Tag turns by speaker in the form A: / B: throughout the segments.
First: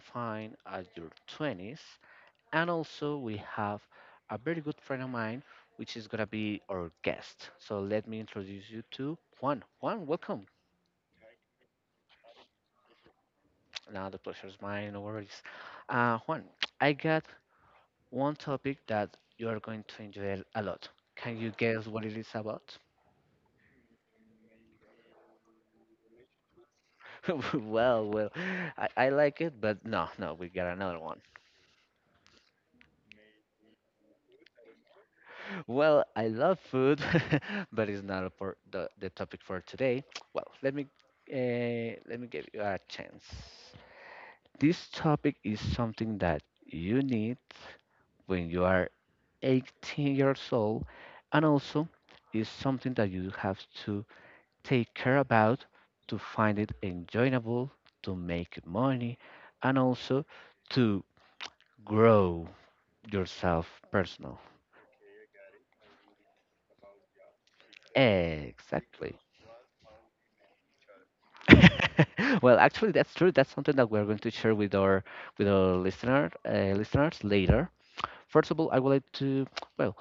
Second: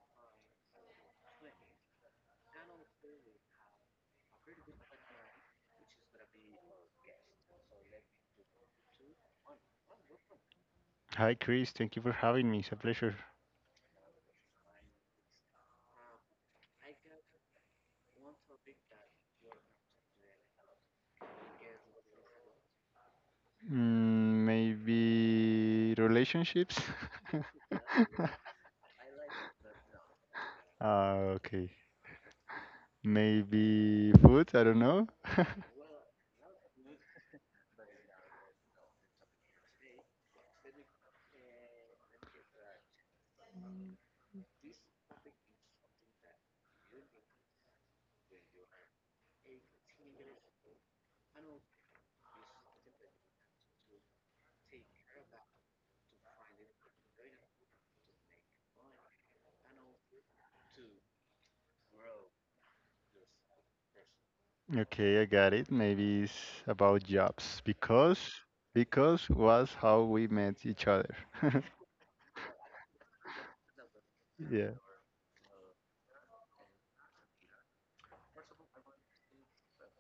A: find at your 20s, and also we have a very good friend of mine, which is gonna be our guest. So let me introduce you to Juan. Juan, welcome.
B: Hi, Chris. Thank you for having me. It's a pleasure.
A: Now the pleasure is mine, no worries. Juan, I got one topic that you are going to enjoy a lot. Can you guess what it is about?
B: Maybe relationships?
A: Well, I like it, but no, no, we got another one.
B: Okay. Maybe food? I don't know.
A: Well, I love food, but it's not for the topic for today. Well, let me give you a chance. This topic is something that you need when you are 18 years old, and also is something that you have to take care about to find it enjoyable, to make money, and also to grow yourself personal.
B: Okay, I got it. Maybe it's about jobs because
A: Exactly.
B: was how we met each other.
A: Well, actually, that's true. That's something that we're going to share
B: Yeah.
A: with our listeners later. First of all, I would like to well,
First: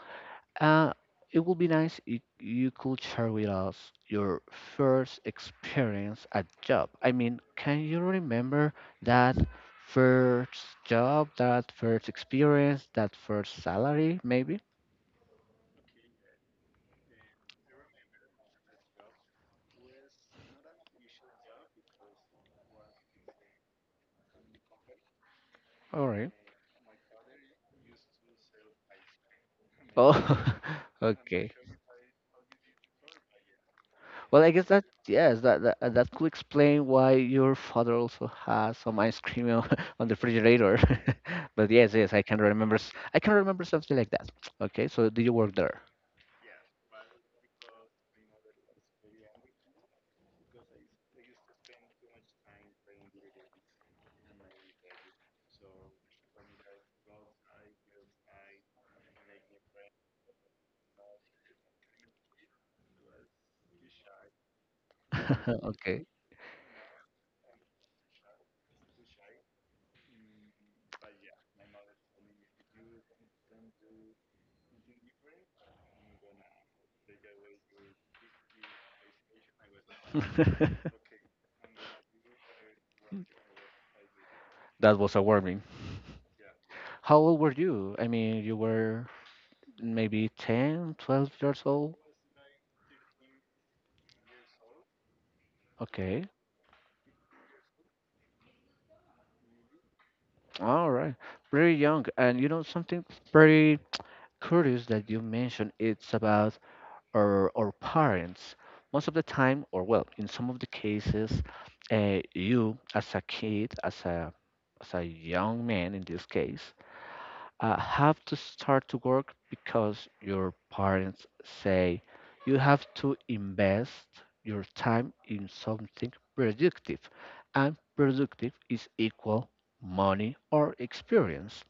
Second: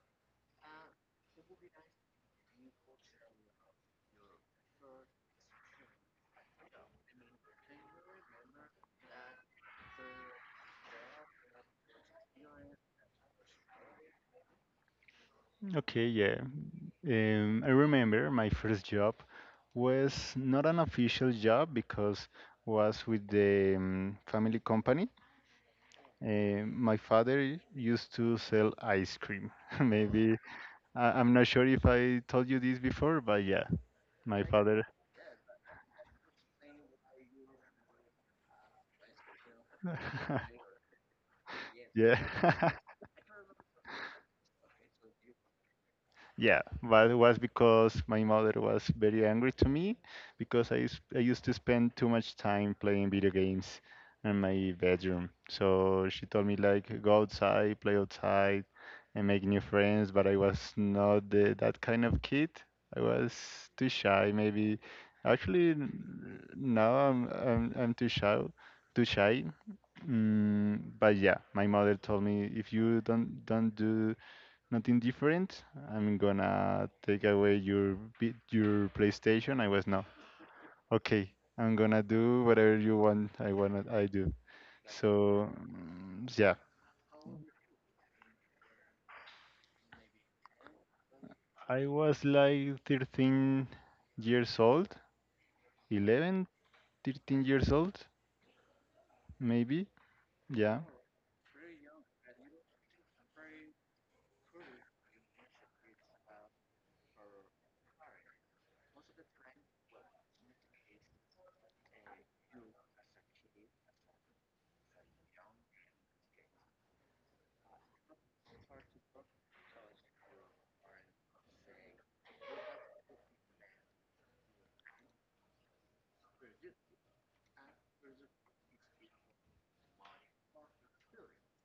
A: Uh, it would be nice if you could share with us your first experience at job. I mean, can you remember that first job, that first experience, that first salary, maybe?
B: Okay, yeah. I remember my first job was not an official job because was with the family company.
A: All right.
B: My father used to sell ice cream. Maybe
A: Oh,
B: I'm not
A: okay.
B: sure if I told you this before, but yeah,
A: Well,
B: my
A: I guess that
B: father.
A: yes, that could explain why your father also has some ice cream on on the refrigerator. But yes, yes, I
B: Yeah.
A: can remember. I can remember something like that. Okay, so did you work there?
B: Yeah, but it was because my mother was very angry to me because I used to spend too much time playing video games in my bedroom. So she told me like go outside, play outside, and make new friends. But I was not that kind of kid. I was too shy. Maybe actually
A: Okay.
B: now I'm too shy, too shy. But yeah, my mother told me if you don't do nothing different. I'm gonna take away your PlayStation. I was no. Okay, I'm gonna do whatever you want. I do.
A: That
B: So
A: was alarming.
B: yeah,
A: How old were you? I mean, you were maybe 10, 12 years
B: I
A: old.
B: was like 13 years old,
A: Okay.
B: 11, 13 years old, maybe. Yeah.
A: All right. Very young. And you know, something very curious that you mentioned, it's about our parents. Most of the time, or well, in some of the cases, you as a kid, as a young man in this case, have to start to work because your parents say you have to invest your time in something productive, and productive is equal money or experience.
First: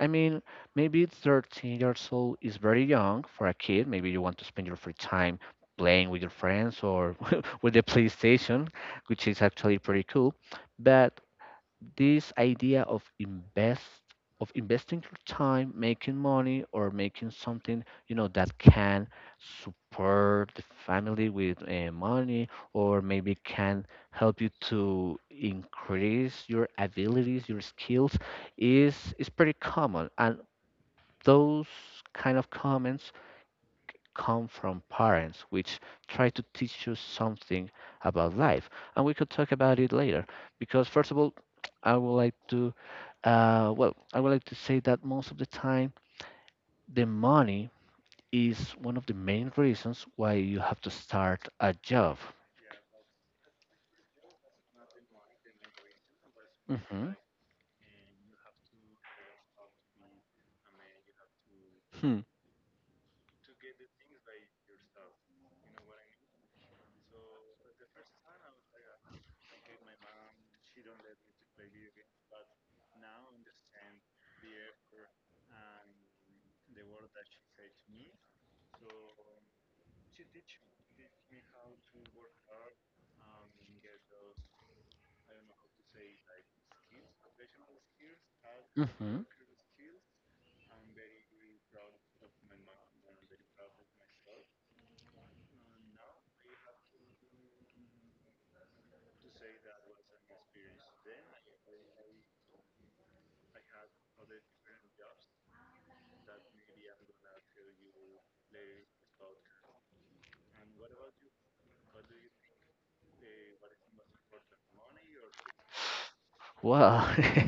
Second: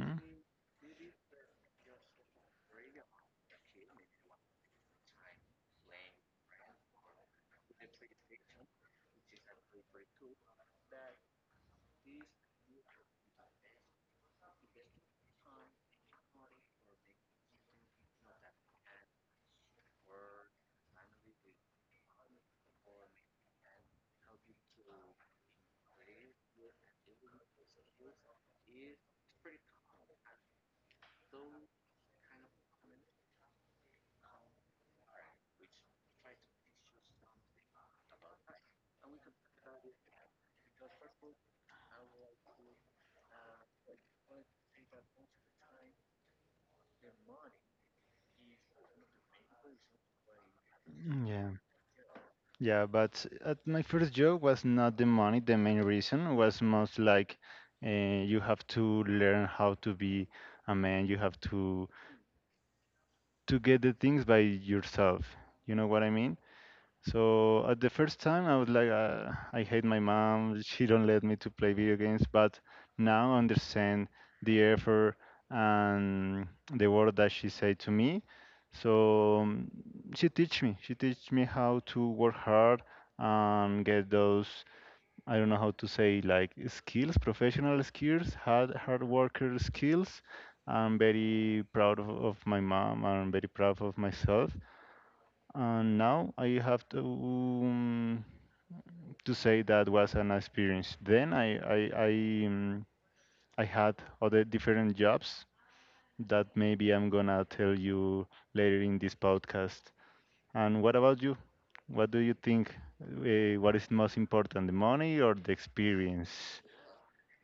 A: I mean, maybe 13 years old is very young for a kid. Maybe you want to spend your free time playing with your friends or with the PlayStation, which is actually pretty cool. But this idea of investing your time making money or making something you know that can support the family with money or maybe can help you to increase your abilities your skills is pretty common, and those kind of comments come from parents which try to teach you something about life. And we could talk about it later because, first of all, I would like to, well, I would like to say that most of the time, the money is one of the main reasons why you have to start
B: Yeah.
A: a job.
B: Yeah, but at my first job was not the money. The main reason was most
A: Hmm.
B: like uh, you have to learn how to be a man. You have to
A: Hmm.
B: to get the things by yourself. You know what I mean? So at the first time, I was like, I hate my mom. She don't let me to play video games. But now I understand the effort and the word that she said to me. So she teach me. She teach me how to work hard and get those I don't know how to say like skills, professional skills, hard hard
A: Hmm.
B: worker skills. I'm very proud of my mom. I'm very proud of myself. And now I have to say that was an experience. Then I I, um, I had other different jobs that maybe I'm gonna tell you later in this podcast. And what about you? What do you think? What is most important, the money or the experience?
A: Well,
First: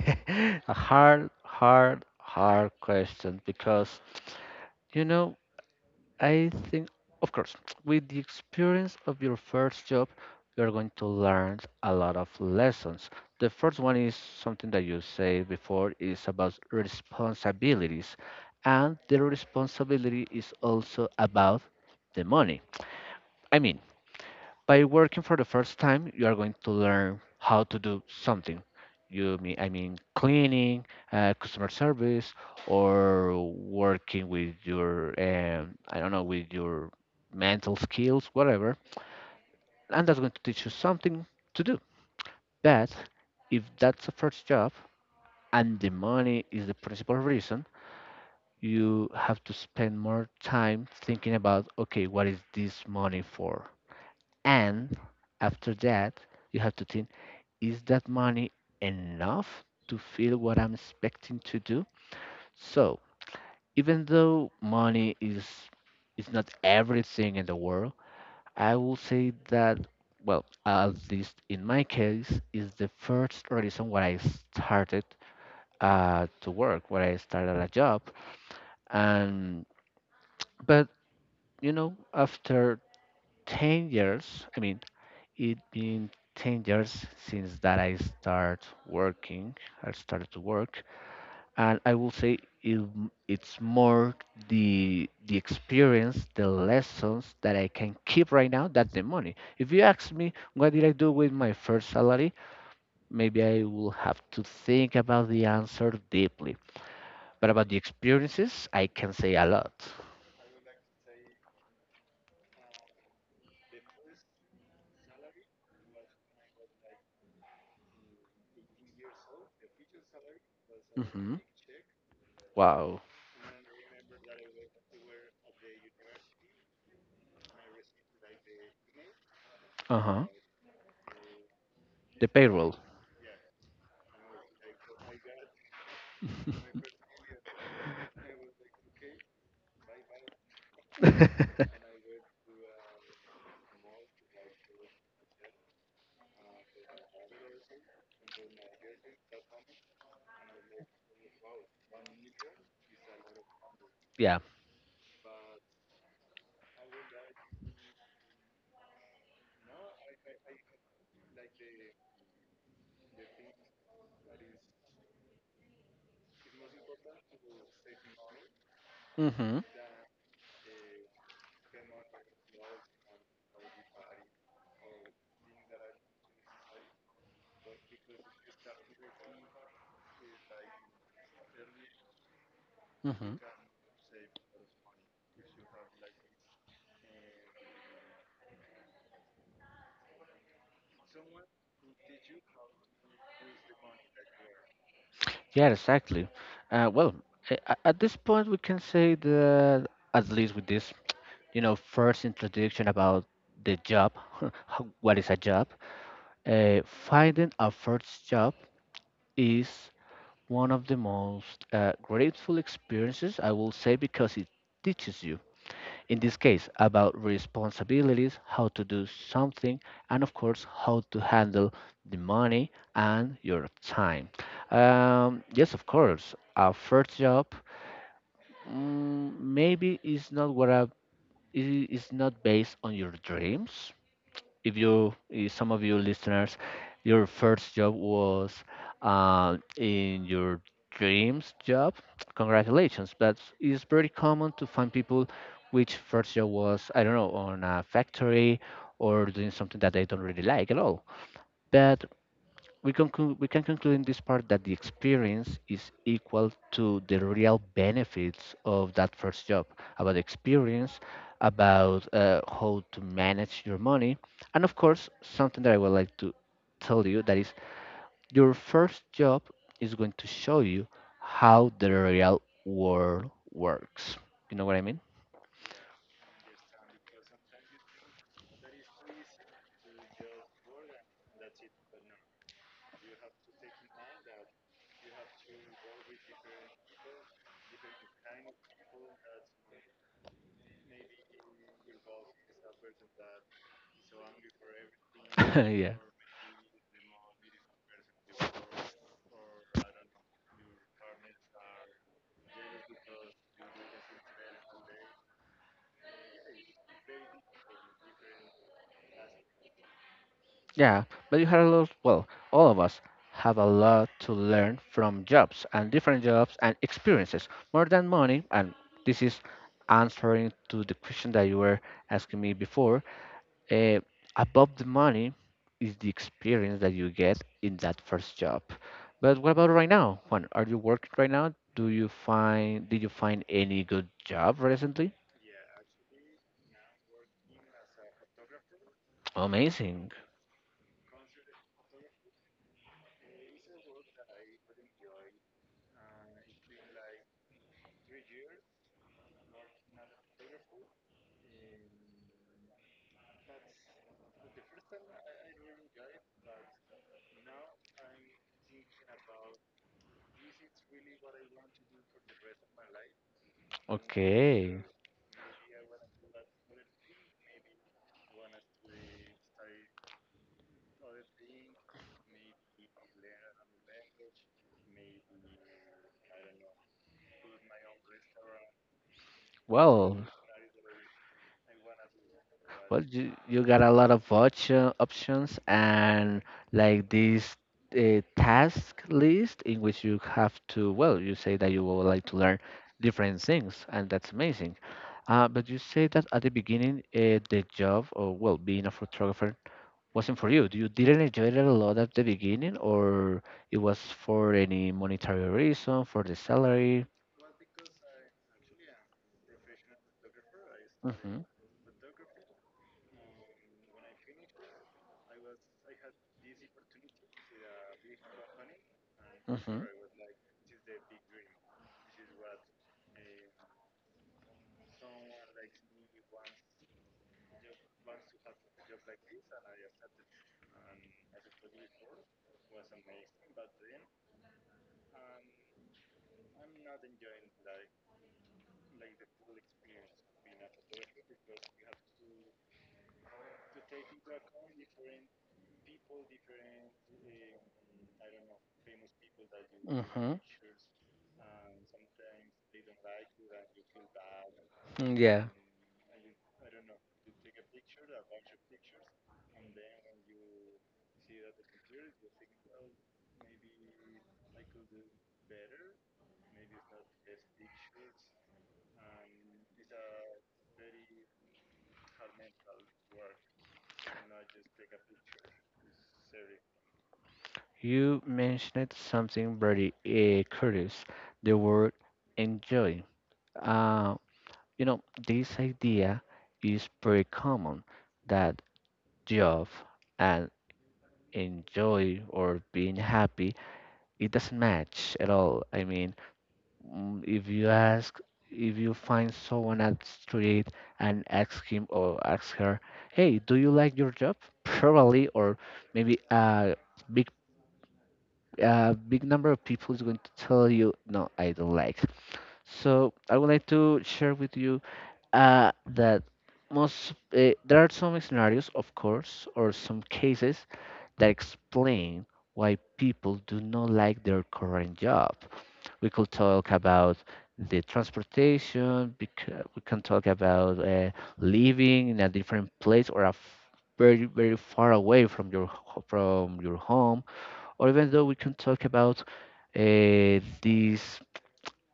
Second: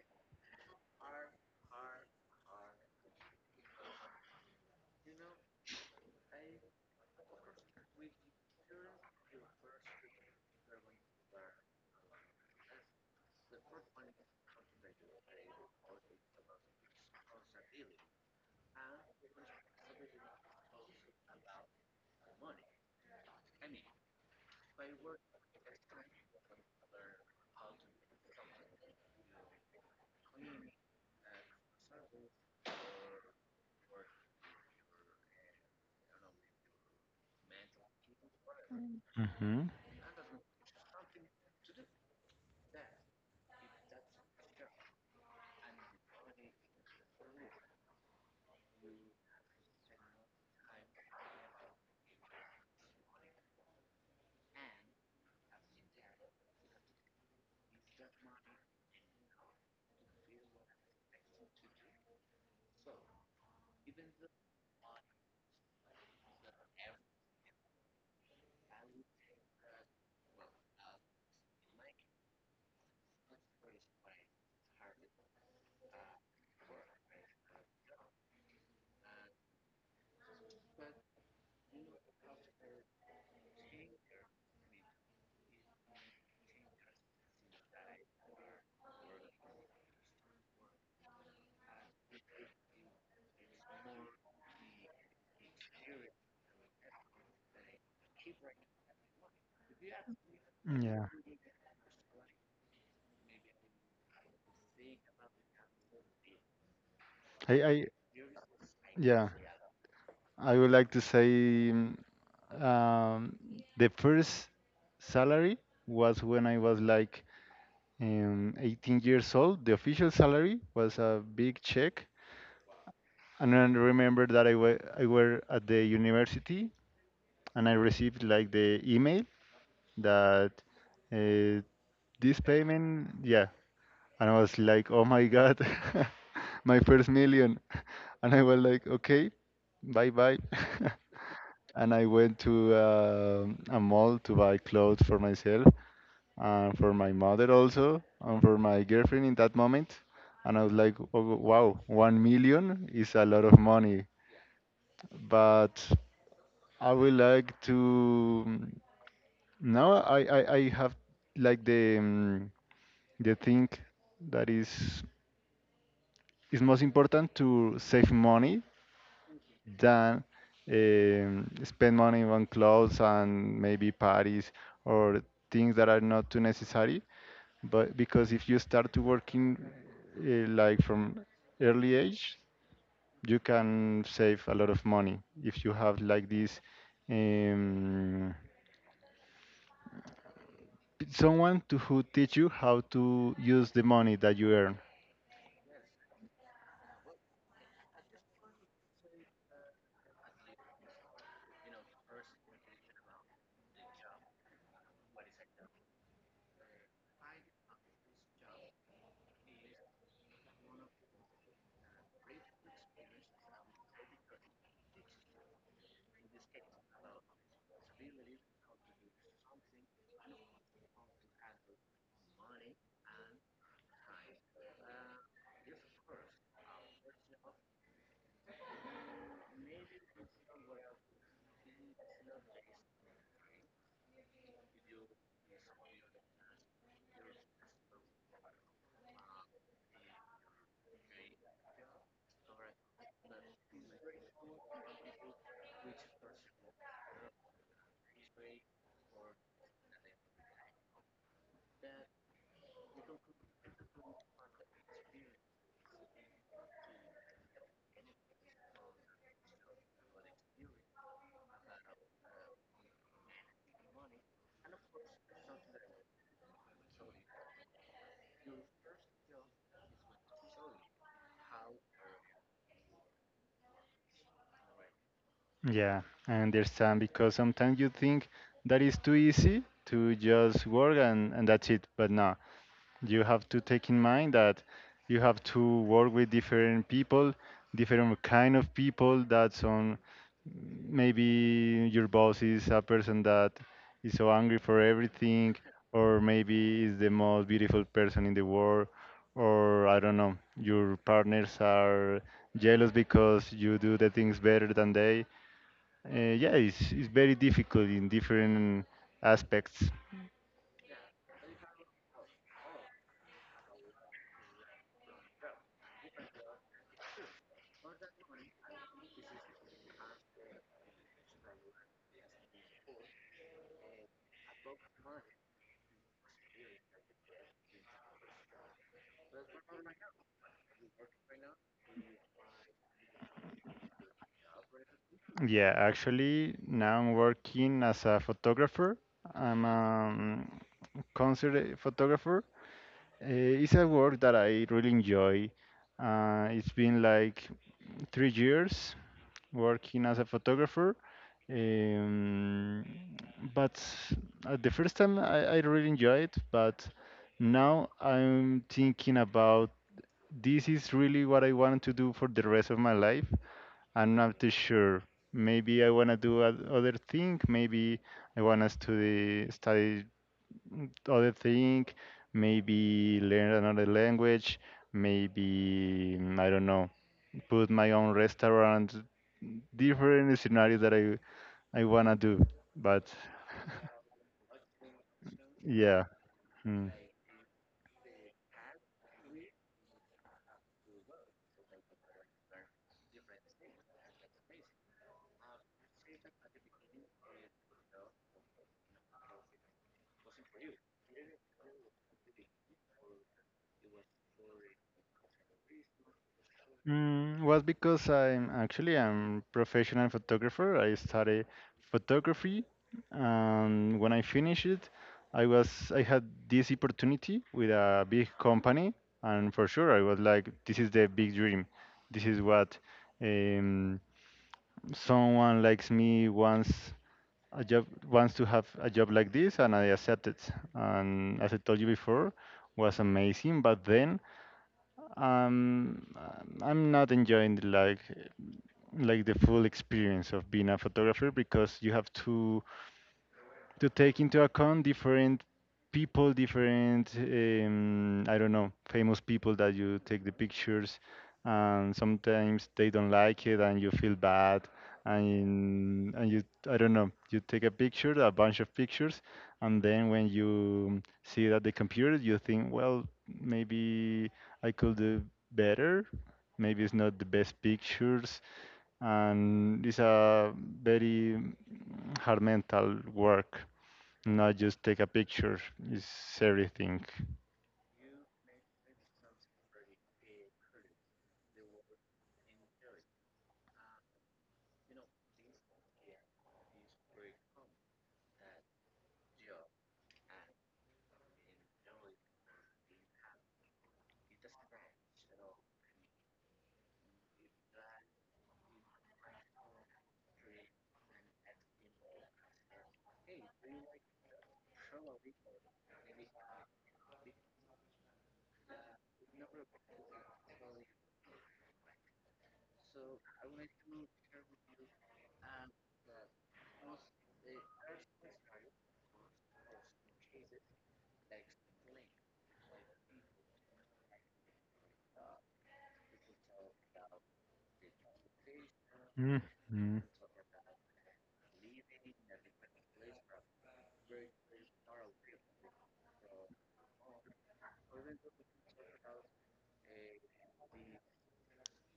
A: a hard, hard, hard question because, you know, I think, of course, with the experience of your first job, you're going to learn a lot of lessons. The first one is something that you said before is about responsibilities, and the responsibility is also about the money. I mean, by working for the first time, you are going to learn how to do something. You mean I mean cleaning, customer service, or working with your I don't know, with your mental skills, whatever.
B: Hmm.
A: And that's going to teach you something to do. But if that's the first job and the money is the principal reason, you have to spend more time thinking about, okay, what is this money for? And after that, you have to think, is that money enough to feel what I'm expecting to do? So, even though money is not everything in the world, I will say that, well, at least in my case, is the first reason why I started to work, why I started a job, and but you know, after 10 years, I mean, it been 10 years since that I start working, I started to work, and I will say it, it's more the experience, the lessons that I can keep right now than the money. If you ask me what did I
B: Yeah,
A: do with my first salary, maybe I will have to think about the answer deeply. But
B: I,
A: about the
B: I,
A: experiences, I can
B: yeah,
A: say a lot.
B: I would like to say mm, um, the first salary was when I was like 18 years old. The official salary was a
A: Hmm.
B: big check,
A: Wow.
B: and I remember that I were at the university, and I received like the email
A: Uh huh.
B: that uh,
A: The
B: this
A: payroll.
B: payment, yeah, and I was like, oh my God. My first million, and I was like, okay, bye bye. And I went to a mall to buy clothes for myself and for my mother also and for my girlfriend in that moment. And I was like, oh, wow, 1 million is a lot of money.
A: Yeah.
B: But I would like to now I have like the thing that is most important to save money
A: Mm-hmm.
B: than spend money on clothes and maybe parties or things that are not too necessary. But because if you start to working like from early age, you can save a lot of money if you have like this um, someone to who teach you how to use the money that you earn.
A: Yeah, exactly. Well, at this point, we can say that at least with this, you know, first introduction about the job, what is a job? Finding a first job is one of the most grateful experiences, I will say, because it teaches you in this case about responsibilities, how to do something, and of course, how to handle the money and your time. Yes, of course, a first job maybe is not what is not based on your dreams. If you, if some of you listeners, your first job was in your dreams job, congratulations, but it's pretty common to find people which first job was, I don't know, on a factory or doing something that they don't really like at all. But we can we can conclude in this part that the experience is equal to the real benefits of that first job. About experience, about how to manage your money, and of course something that I would like to tell you that is, your first job is going to show you how the real world works, you know what I mean?
B: Yeah, I understand because sometimes you think that is too easy to just work and that's it, but no, you have to take in mind that you have to work with different people, different kind of people. That's on, maybe your boss is a person that is so angry for everything,
A: Yeah.
B: or maybe is the most beautiful person in the world, or I don't know, your partners are jealous because you do the things better than they. uh, yeah, it's very difficult in different aspects.
A: Yeah, but you had a lot, well, all of us have a lot to learn from jobs and different jobs and experiences more than money. And this is answering to the question that you were asking me before. Uh, above the money is the experience that you get in that first job. But what about right now, Juan? Are you working right now? Do you find, did you find any good job recently?
B: Yeah, actually, now I'm working as a photographer. I'm a
A: Amazing.
B: concert photographer. It's a work that I really enjoy. It's been like 3 years working as a photographer. Um, but at the first time, I really enjoyed it. But now I'm thinking about this is really what I want to do for the rest of my life. I'm not too
A: Okay.
B: sure. Maybe I wanna do other thing. Maybe I wanna study other thing. Maybe learn another language. Maybe I don't know. Put my own restaurant.
A: Well,
B: Different scenarios that I wanna do.
A: Well,
B: But
A: you got a lot of options,
B: yeah.
A: and
B: Mm.
A: like this task list in which you have to, well, you say that you would like to learn different things, and that's amazing. But you say that at the beginning, the job, or, well, being a photographer wasn't for you. You didn't enjoy it a lot at the beginning, or it was for any monetary reason, for the salary?
B: Was because I'm actually I'm professional photographer. I
A: Mm-hmm,
B: study photography, and when I finished it, I had this opportunity with a big company, and for
A: mm-hmm.
B: sure I was like, this is the big dream. This is what um, someone likes me a job wants to have a job like this, and I accepted. And as I told you before, was amazing, but then um, I'm not enjoying the like the full experience of being a photographer because you have to take into account different people, different I don't know, famous people that you take the
A: Mm-hmm.
B: pictures, and sometimes they don't like it and you feel bad,
A: Yeah,
B: and you I don't know, you take a bunch of pictures and then when you see it at the computer you think, well, maybe I could do better, maybe it's not the best pictures, and it's a very hard mental work. Not just take a picture; it's everything.
A: you mentioned something very curious, the word enjoy. Uh, you know, this idea is pretty common that job and enjoy or being happy, it doesn't match at all. I mean, if you ask, if you find someone at street and ask him or ask her, "Hey, do you like your job?" Probably, or maybe big, a big number of people is going to tell you, "No, I don't like." So I would like to share with you that most there are some scenarios, of course, or some cases that explain why people do not like their current job. We could talk about the transportation. Because we
B: Mhm.
A: can talk about living in a different place or a very very far away from from your home. Or even though we can talk about these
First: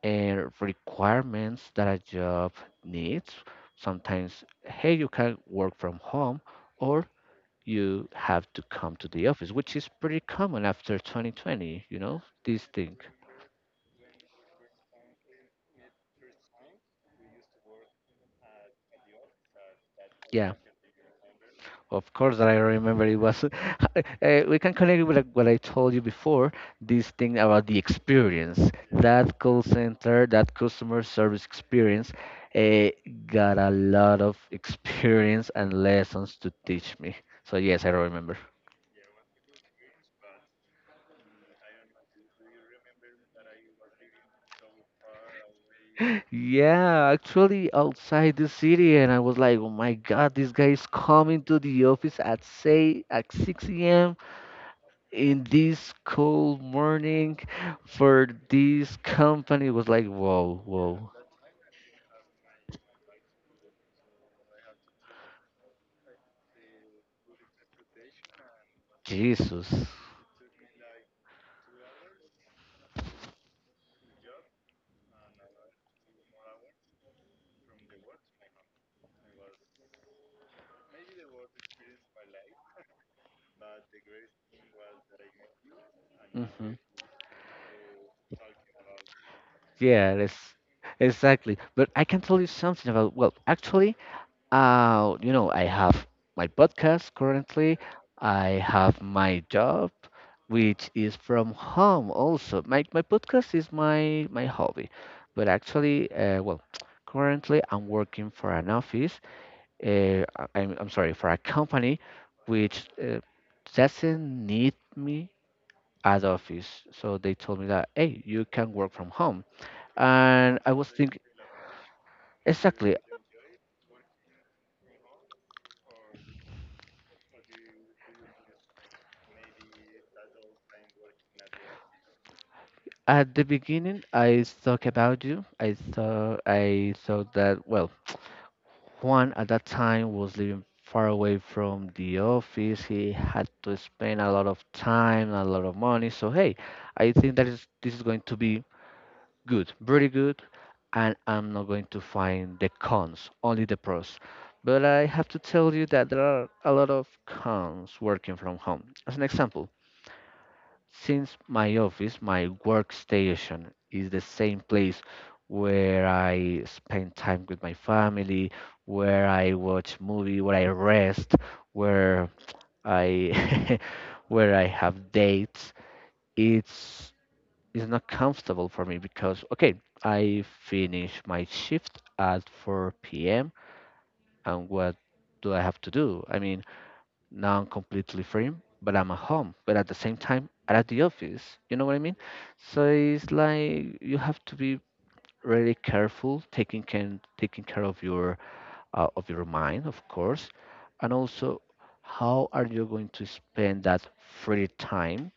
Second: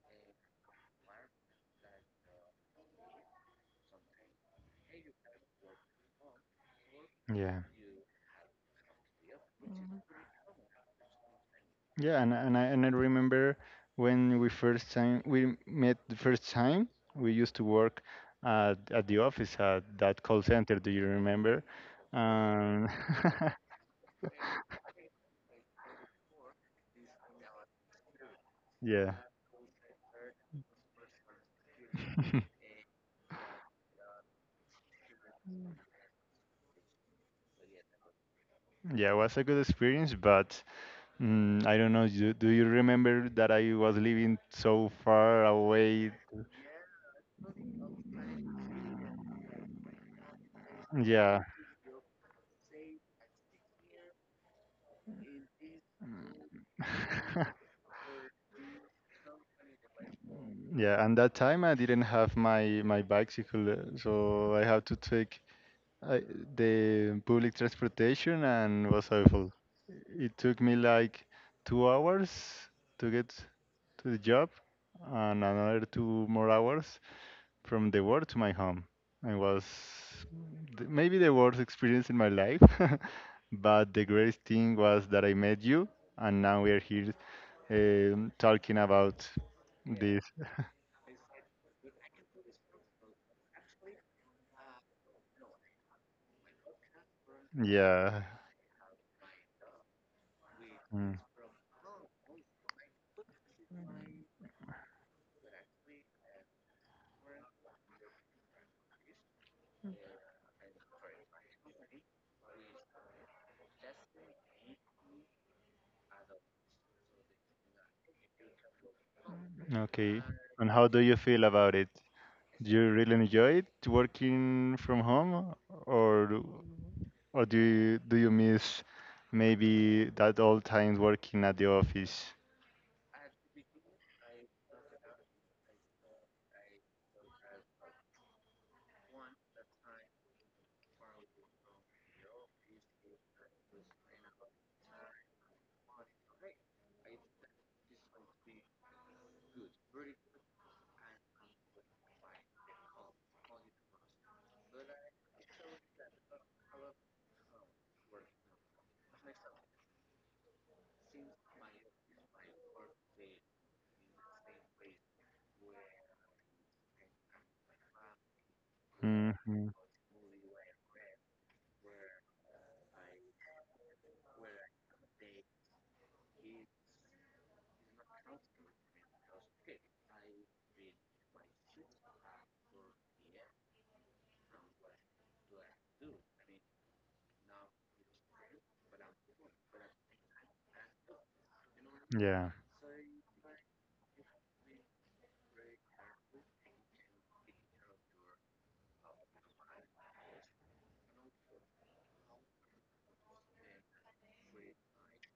A: requirements that a job needs. Sometimes, hey, you can work from home, or
B: Yeah,
A: you have to come to the office, which is pretty common after 2020, you know,
B: yeah, and and
A: this
B: I and I
A: thing.
B: remember when we first time we met the first time we used to work at the office at that call
A: Yeah,
B: center. Do you remember?
A: of course that I
B: Um,
A: remember it was. We can connect with, like, what I told you before. This thing about the experience,
B: yeah,
A: that call center, that customer service experience, uh, got a lot of experience and lessons to teach me. So yes, I remember.
B: yeah, it was a good experience, but I don't know. Do you remember that I was living so far away?
A: Yeah, actually outside the city, and I was like, oh my God, this guy is coming
B: Yeah.
A: to the office at, say, at 6 a.m. in this cold morning for this company. It was like, whoa,
B: Yeah,
A: whoa.
B: and that time I didn't have my bicycle, so I had to take uh, the public transportation and was awful.
A: Jesus.
B: It took me like 2 hours to get to the job and another 2 more hours from the work to my home. It was maybe the worst experience in my life, but the greatest thing was that I met you and now we
A: Hmm.
B: are here talking about
A: Yeah,
B: this.
A: that's exactly. But I can tell you something about, well, actually, you know, I have my podcast currently,
B: Yeah.
A: I have my job, which is
B: Mm,
A: from home. Also, my podcast is my hobby. But actually, well, currently I'm working for an office, uh, I- I'm sorry, for a company which doesn't need me at office. So they told me that, hey, you can work from home.
B: okay.
A: And
B: And
A: I
B: how
A: was
B: do you
A: thinking,
B: feel about it? Do you
A: exactly.
B: really enjoy it working from home, or or do you miss maybe that old times working at the office?
A: At the beginning, I thought about you. I thought that, well, Juan at that time was living far away from the office. He had to spend a lot of time, a lot of money. So hey, I think that is this is going to be good, very good, and I'm not going to find the cons, only the pros. But I have to tell you that there are a lot of cons working from home. As an example, since my office, my workstation, is the same place where I spend time with my family, where I
B: Hmm.
A: watch movie, where I rest, where I where I have dates, it's it's not comfortable for me because okay, I finish my shift at 4 p.m. And what do I have to do? I mean, now I'm completely free, but I'm at home, but at the same time I'm at the office. You know what I mean?
B: Yeah.
A: So it's like you have to be really careful taking care of your mind, of course, and also how are you going to spend that free time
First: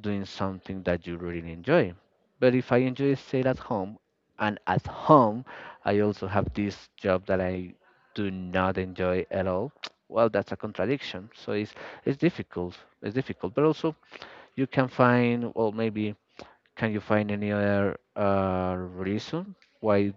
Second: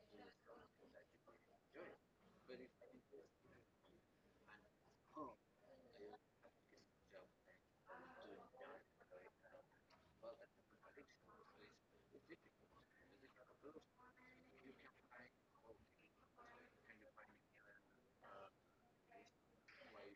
A: doing something that you really enjoy. But if I enjoy staying at home, and at home, I also have this job that I do not enjoy at all. Well, that's a contradiction. So it's difficult. It's difficult. But also, you can find, well, maybe can you find any other reason why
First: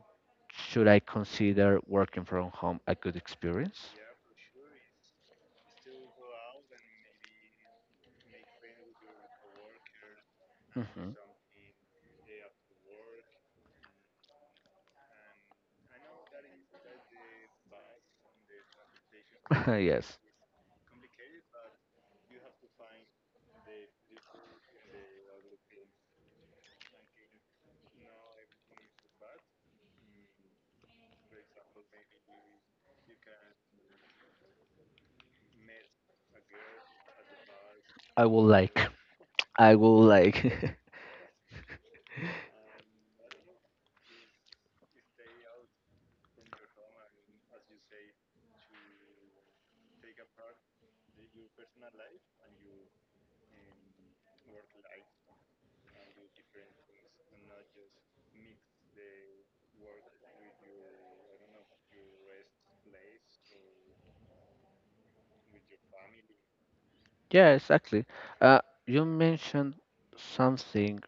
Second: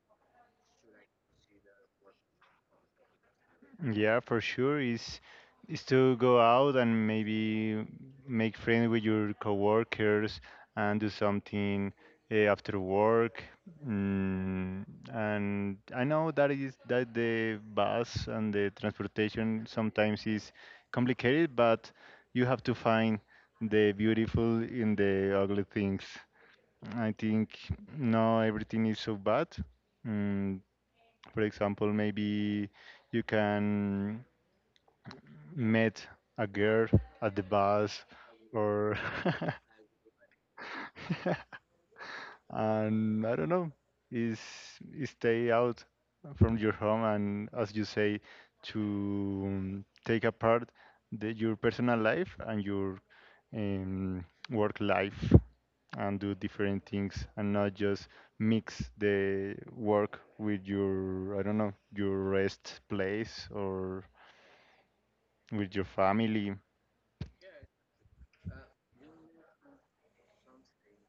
A: should I consider working from home a good experience?
B: Yeah, for sure. Is to go out and maybe make friends with your coworkers and do
A: Hmm.
B: something after work. Mm, and I know that is that the bus and the transportation
A: Yes,
B: sometimes is complicated, but you have to find the beautiful in the ugly things. I think no, everything is so bad. Mm, for example, maybe you can met a girl at the bus
A: I will like.
B: or
A: I will like.
B: and I don't know, is is stay out from your home and as you say to take apart your personal life and your work life and do different things and not just mix the work with your I don't know your rest place or with your family.
A: Yeah, exactly. Uh, you mentioned something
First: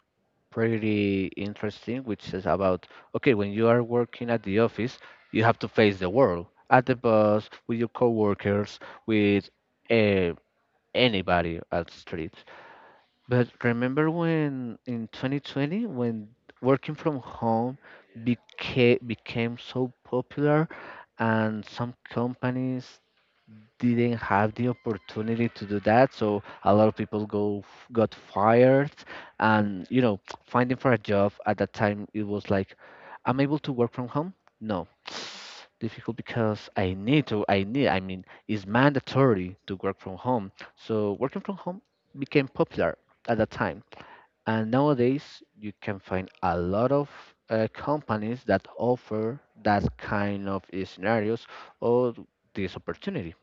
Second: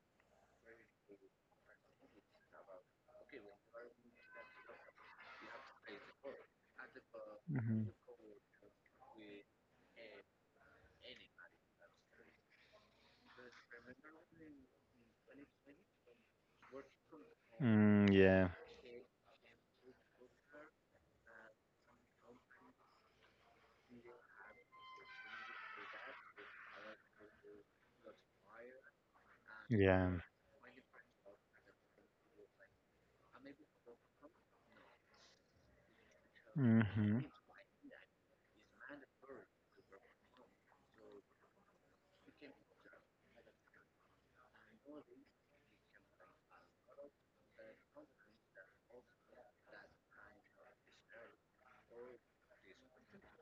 A: pretty interesting, which is about okay, when you are working at the office, you have to face the world at the bus, with
B: Mhm.
A: your coworkers, with uh, anybody at street. But remember when in 2020, when working from home
B: Mm, yeah.
A: became so popular, and some companies didn't have the opportunity to do that so a lot of people go got fired and you
B: Yeah.
A: know, finding for a job at that time it was like I'm able to work from home. No. Difficult because I
B: Hmm.
A: need to I need, I mean, it's mandatory to work from home, so working from home became popular at that time, and nowadays you can find a lot of companies that offer that kind of scenarios or this opportunity.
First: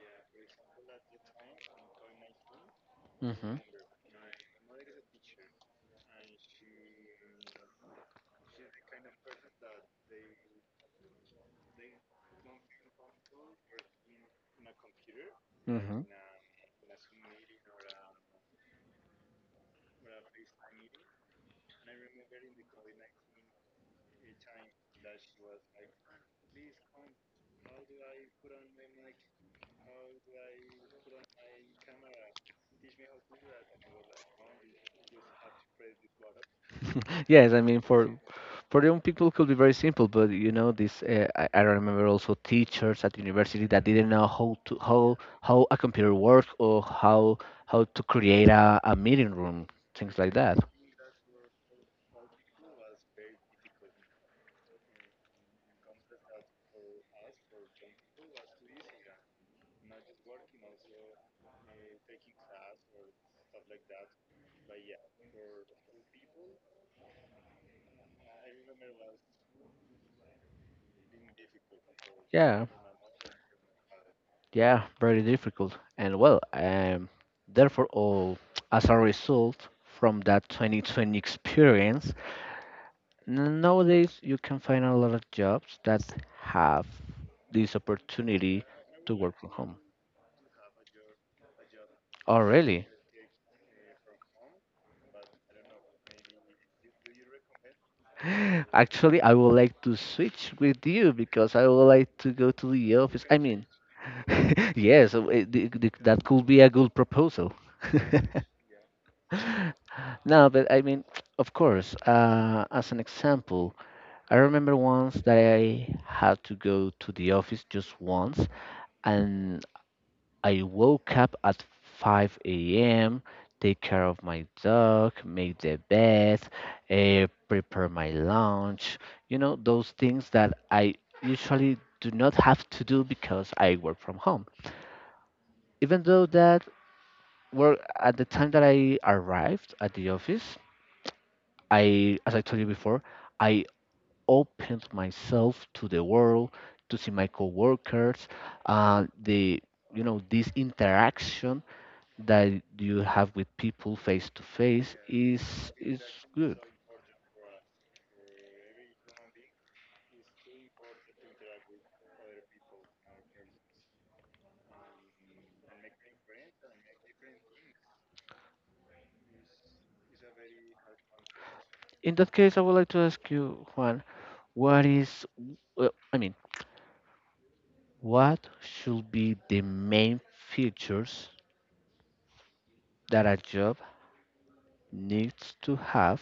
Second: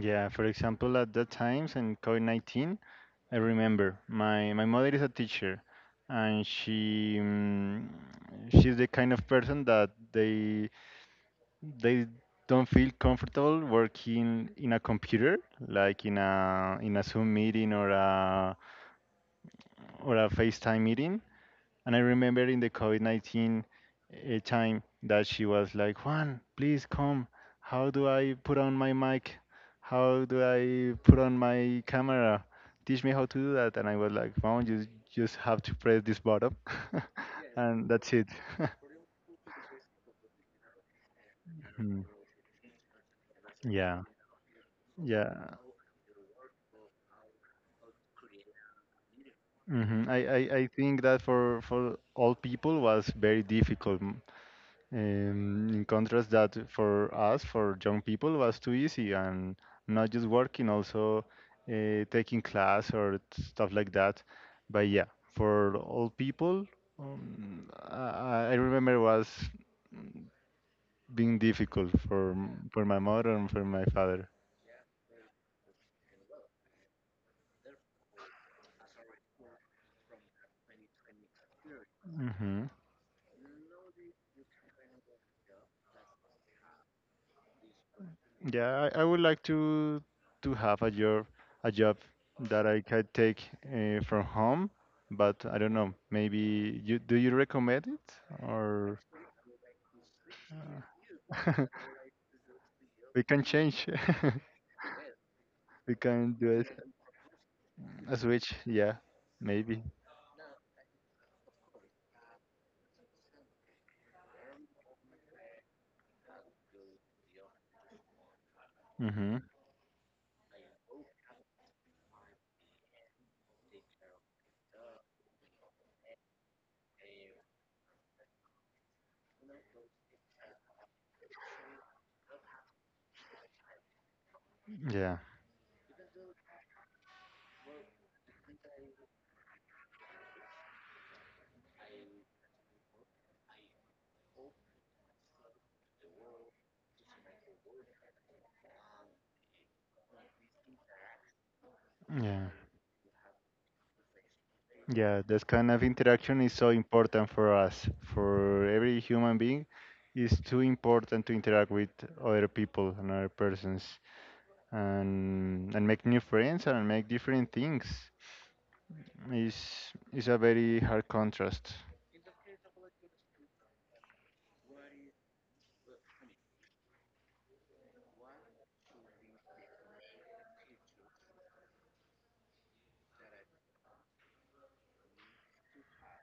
B: Yeah. For example, at that times in COVID 19, I
A: Mhm.
B: remember my mother is a teacher, and she's the kind of person that they don't feel comfortable working in a computer,
A: Hmm.
B: like in a Zoom meeting or a FaceTime meeting. And I remember in the COVID 19 time that she was like, Juan, please come. How do I put on my mic? How do I put on my camera? Teach me how to do that. And I was like, Juan, you just have to press this button,
A: Yes, I mean,
B: and that's it.
A: for young people it could be very simple, but you know this. I
B: Mm,
A: remember also teachers at university that
B: yeah,
A: didn't know how to how
B: yeah.
A: how a computer works or how to create a meeting room,
B: Hmm. I,
A: things like
B: I,
A: that.
B: I think that for all people was very difficult. In contrast, that for us, for young people, was too easy and not just working, also taking class or stuff like that. But yeah, for old people, I remember was being difficult for m-
A: Yeah,
B: for my mother and for my father.
A: yeah, very difficult. And well, therefore, all as a result from that 2020 experience,
B: Hmm.
A: Nowadays, you can find a lot of jobs that have this opportunity
B: Yeah, I
A: to
B: would
A: work
B: like
A: from home.
B: to have a job
A: Oh,
B: that I
A: really?
B: could take from home, but I don't know. Maybe you do you recommend it, or?
A: Actually, I would like to switch with you because I would like to go to the
B: We
A: office. I
B: can
A: mean,
B: change.
A: yes,
B: We
A: that
B: can
A: could
B: do
A: be
B: it,
A: a good proposal.
B: a switch. Yeah, maybe.
A: No, but I mean, of course, as an example, I remember once that I had to go to the office just once,
B: Hmm.
A: and I woke up at 5 a.m., take care of my dog, make the bed, prepare my lunch. You know, those things that I usually do not have to do because I work from home.
B: Yeah,
A: Even though that work at the time that I arrived at the office, I, as I told you before, I opened myself to the world, to see my coworkers, the you know this interaction
B: yeah,
A: that you have with people face to face
B: yeah. This kind
A: is
B: of
A: is
B: interaction is
A: good.
B: so important for us, for every human being. It's too important to interact with other people and other persons, and make new friends and make different things. Is is a very hard contrast.
A: In that case, I would like to ask you, Juan, what is, well, I mean, what should be the main features that a job needs to have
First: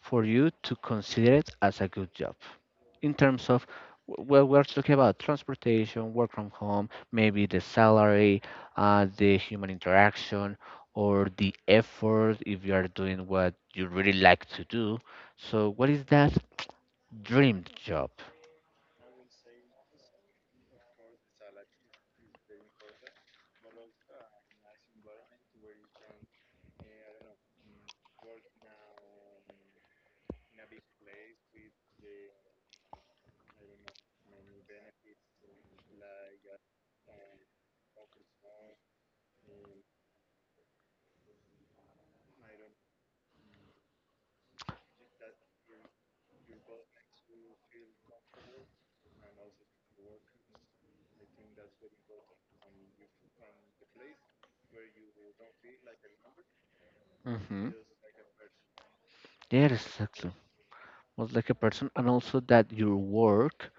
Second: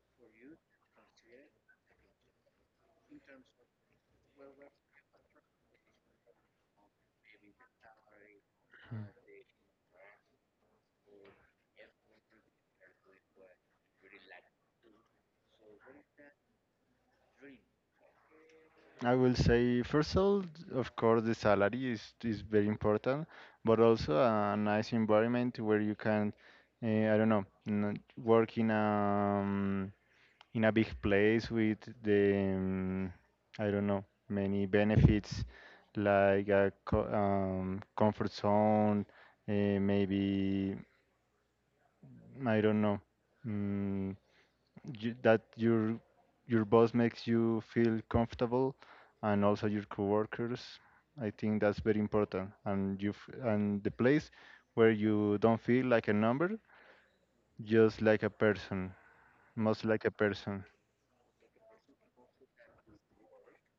A: for you to consider it as a good job? In terms of, well, we're talking about transportation, work from home, maybe the salary,
B: Hmm.
A: the human interaction, or the effort if you are doing what you really like to do. So, what is that dream job?
B: I will say, first of all, of course, the salary is, very important, but also a nice environment where you can, I don't know, work in a big place with I don't know, many benefits like a co comfort zone, uh, maybe I don't know, mm, that your boss makes you feel comfortable and also your coworkers. I think that's very important and the place where you don't feel like a number,
A: Mm-hmm.
B: just like a person,
A: Yeah,
B: most like a
A: exactly.
B: person.
A: Most like a person, and also that your work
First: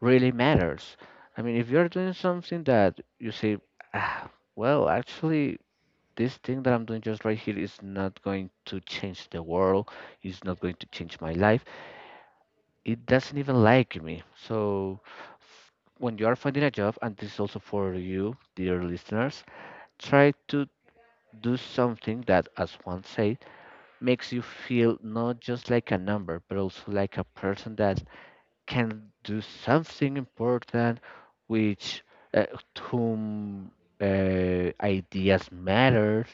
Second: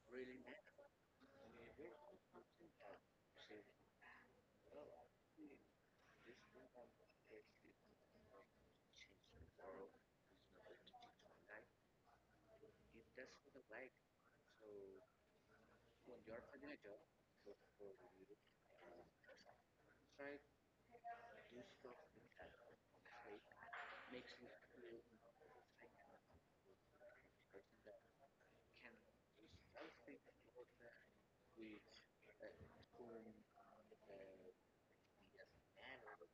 A: really matters. I mean, if you're doing something that you say, ah, well, actually, this thing that I'm doing just right here is not going to change the world, it's not going to change my life. It doesn't even like me. So when you are finding a job, and this is also for you, dear listeners, try to do something that, as one said, makes you feel not just like a number, but also like a person that can do something important, which uh, to whom ideas matters.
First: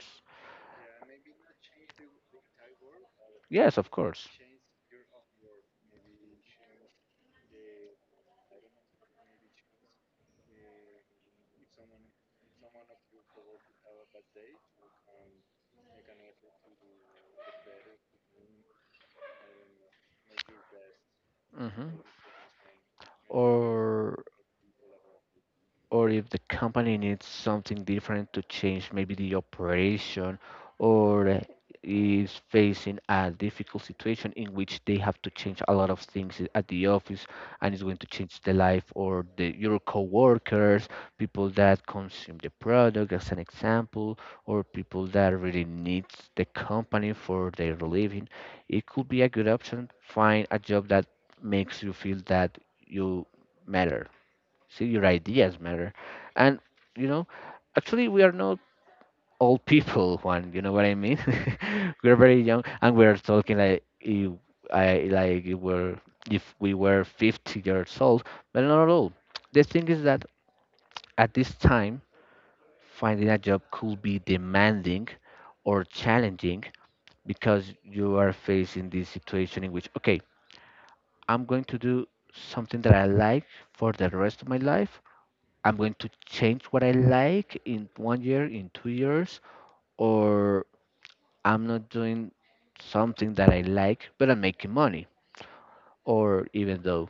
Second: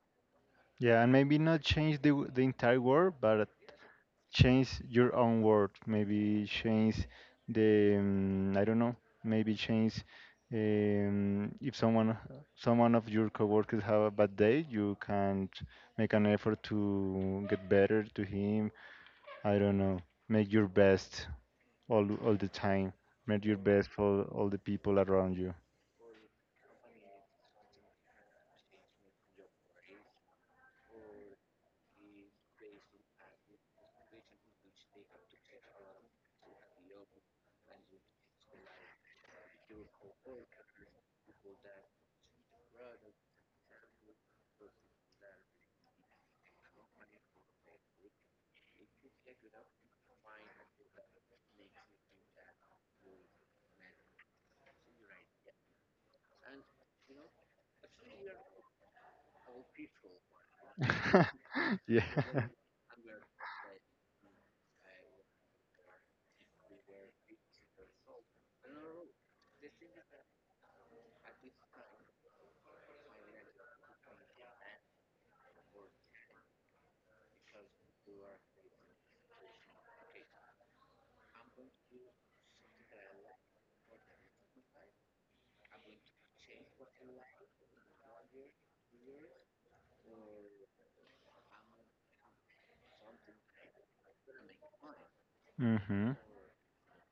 B: Yeah, and maybe not change the entire world, but
A: Yes, of course.
B: change your own word, maybe change the I don't know, maybe change if someone of your coworkers have a bad day, you can make an effort to get better to him, I don't know, make your best
A: Hmm.
B: all the time, make your best for
A: Or
B: all the people around you.
A: or if the company needs something different to change maybe the operation or is facing a difficult situation in which they have to change a lot of things at the office, and it's going to change the life or the your coworkers, people that consume the product as an example, or people that really needs the company for their living. It could be a good option, find a job that makes you feel that you matter, so your ideas matter. And, you know, actually, we are not old people, Juan. You know what I mean?
B: Yeah.
A: We're very young and we're talking like if I like if we're if we were 50 years old, but not at all. The thing is that at this time, finding a job could be demanding or challenging because you are facing this situation in which, okay, I'm going to do something that I like for the rest of my life. I'm going to change what I like in 1 year, in 2 years, or I'm not doing something that I like, but I'm making money.
B: Mhm.
A: Or even though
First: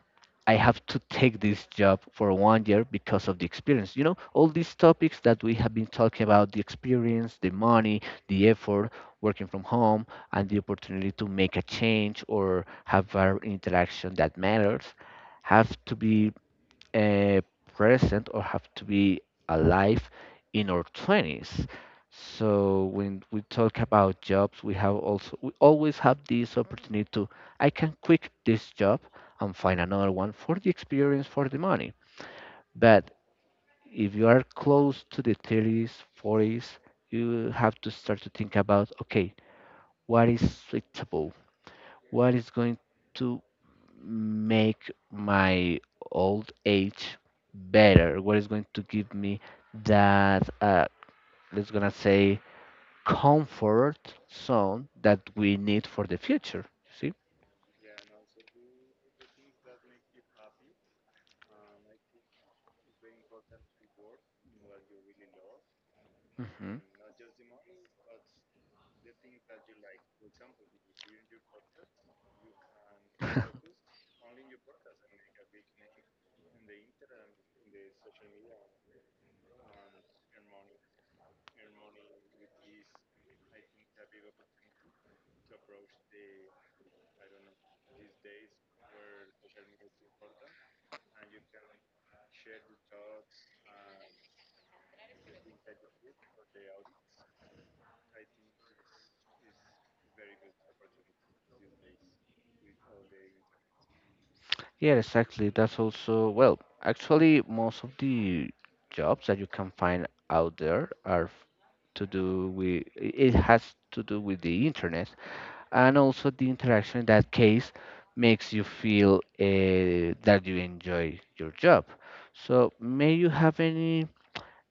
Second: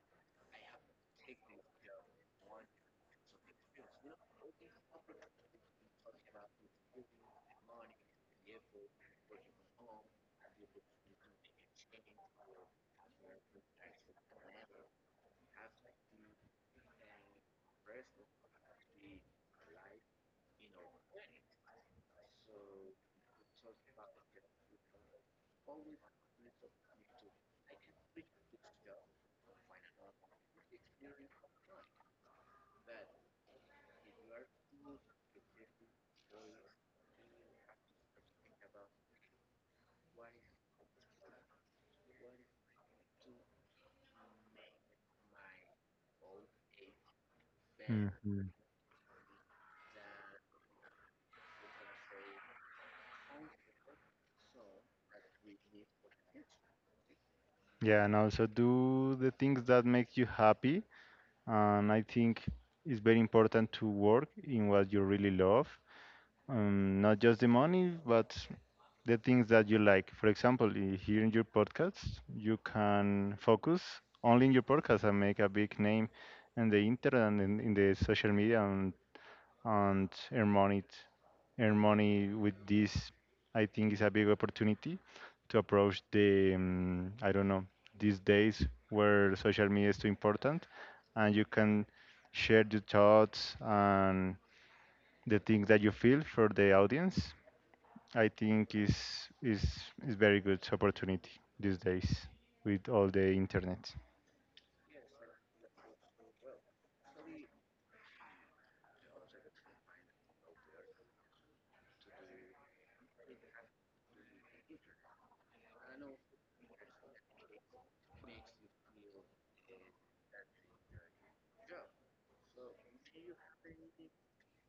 A: I have to take this job for 1 year because of the experience. You know, all these topics that we have been talking about, the experience, the money, the effort, working from home, and the opportunity to make a change or have an interaction that matters have to be uh, present or have to be alive in our 20s. So when we talk about jobs, we always have this opportunity to I can quit this job and find another one for the experience, for the money. But if you are close to the 30s, 40s, you have to start to think about okay, what is suitable? What is going to make my old age better, what is
B: Mhm.
A: going to give me that let's gonna say comfort zone that we need for the future. You
B: Yeah, and also do the things that make you happy. And I think it's very important to work in what you really love,
A: see? Hmm.
B: not just the money, but the things that you like. For example, here in your podcast, you can focus only in your podcast and make a big name in the internet and in the social media, and earn money with this. I think is a big opportunity to approach the I don't know, these days where social media is too important, and you can share your thoughts and the things that you feel for the audience. I think is very good opportunity these days with all the internet.
A: Yeah, exactly, that's also, well, actually, most of the jobs that you can find out there are f- to do with I- it has to do with the internet, and also the interaction in that case makes you feel that you enjoy your job. So may you have any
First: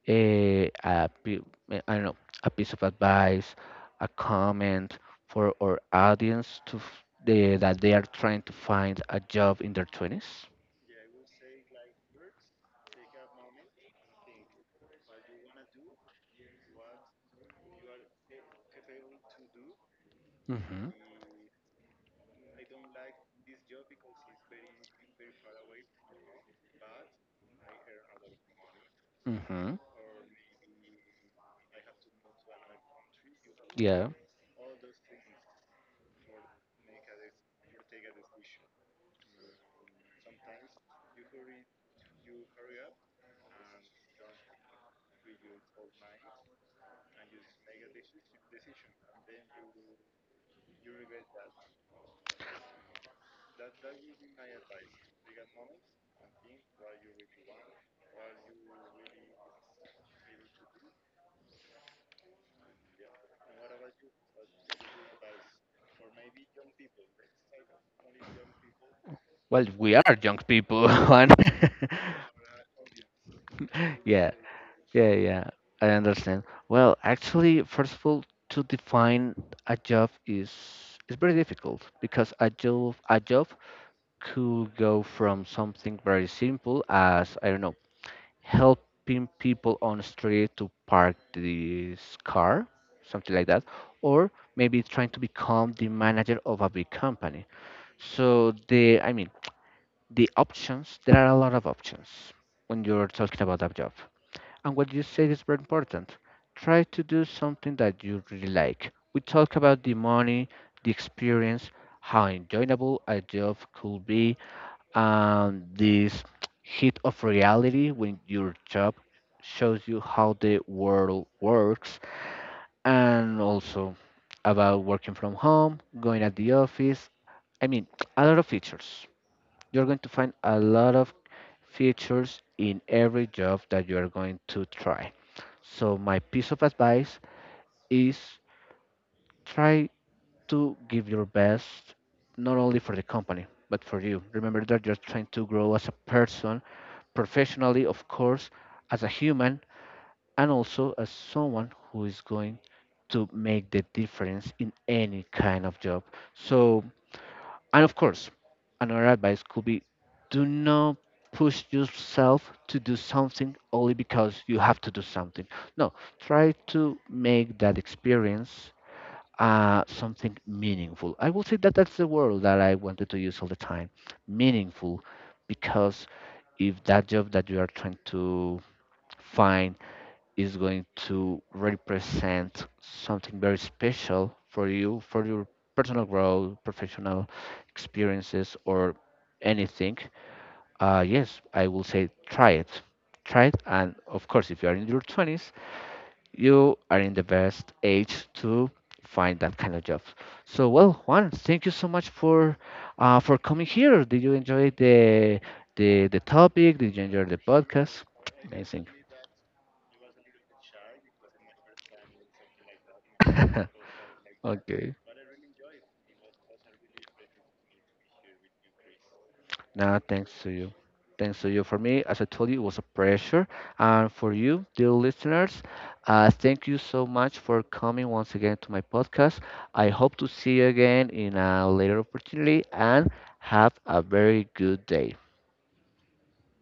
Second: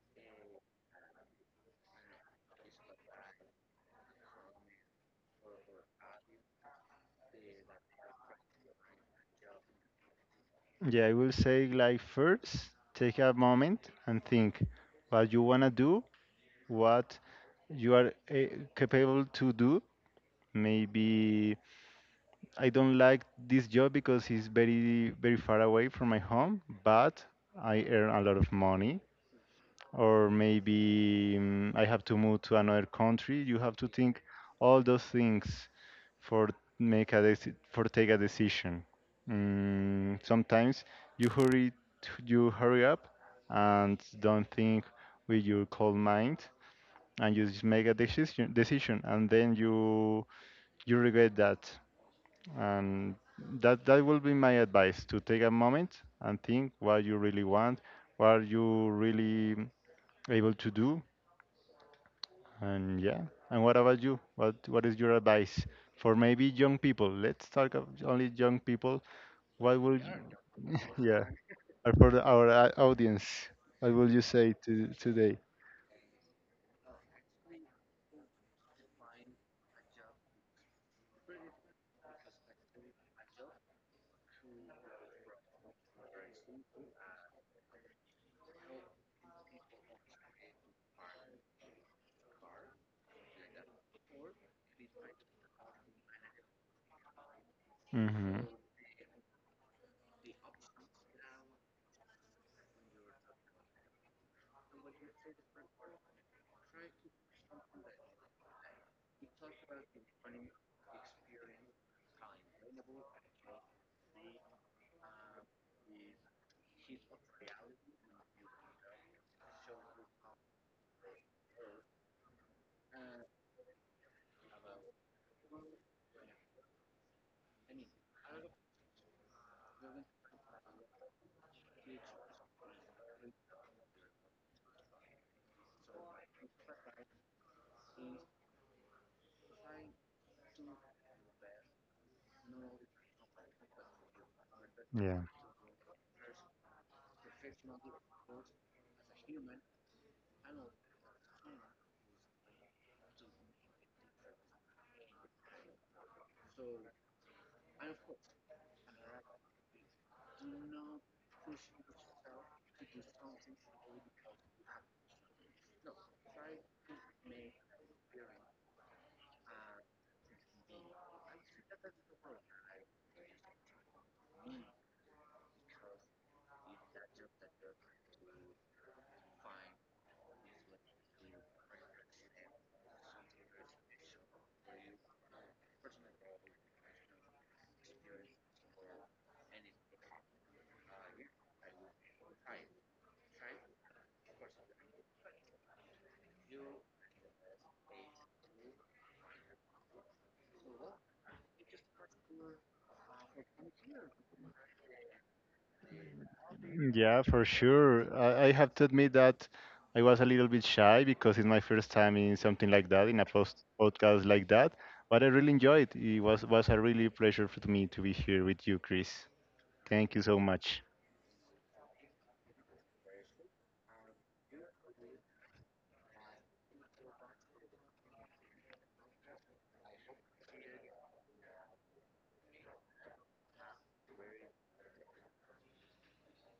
A: uh, a, pi- I don't know, a piece of advice, a comment for our audience to that they are trying to find a job in their 20s?
B: Yeah, I will say, like, first take a moment and think what you want to do, what you are capable to do.
A: Mm-hmm.
B: Maybe I don't like this job because it's very, very far away from my home, but I earn a lot of money.
A: Mm-hmm.
B: Or maybe I have to move to another country. You have to
A: Yeah.
B: think all those things for for take a decision. Sometimes you hurry, you hurry up and don't think with your cold mind, and you just make a decision and then you regret that, and that will be my advice: to take a moment and think what you really want, what you really able to do. And yeah, and what about you? What is your advice for maybe young people? Let's talk of only young people.
A: Well,
B: What
A: we
B: will
A: are
B: yeah,
A: young people, Juan.
B: yeah, or for our audience, what will you
A: Yeah,
B: say to
A: yeah, yeah.
B: today?
A: I understand. Well, actually, first of all, to define a job is very difficult because a job could go from something very simple as I don't know, helping people on the street to park this car, something like that, or maybe trying to become the manager of a big company.
B: Hmm.
A: So the I mean the options there are a lot of options when you're talking about a job. And what you said is very important. Try to do something that you really like. We talk about the money, the experience, how enjoyable a job could be, and this hit of reality when your job shows you how the world works, and also about working from home, going at the office. I mean, a lot of features. You're going to find a lot of features in every job that you are going to try. So, my piece of advice is try to give your best not only for the company, but for you. Remember that you're trying to grow as a person, professionally, of course, as a human, and also as someone who is going to make the difference in any kind of job. So, and of course, another advice could be do not push yourself to do something only because you have to do something. No, try to make that experience something meaningful. I will say that that's the word that I wanted to use all the time, meaningful, because if that job that you are trying to find is going to represent something very special for you, for your personal growth, professional experiences, or anything, yes, I will say try it. Try it. And of course, if you are in your 20s, you are in the best age to find that kind of job. So, well, Juan, thank you so much for coming here. Did you enjoy the topic? Did you
B: Yeah,
A: enjoy the
B: for
A: podcast?
B: sure. I have to
A: Amazing.
B: admit that I was a little bit shy because it's my first time in something like that, in a post podcast like that.
A: Okay.
B: But I really enjoyed it. It was a really pleasure for me to be here with you, Chris.
A: Nah,
B: Thank you
A: thanks
B: so
A: to you.
B: much.
A: Thanks to you. For me, as I told you, it was a pleasure. And for you, dear listeners, thank you so much for coming once again to my podcast. I hope to see you again in a later opportunity and have a very good day.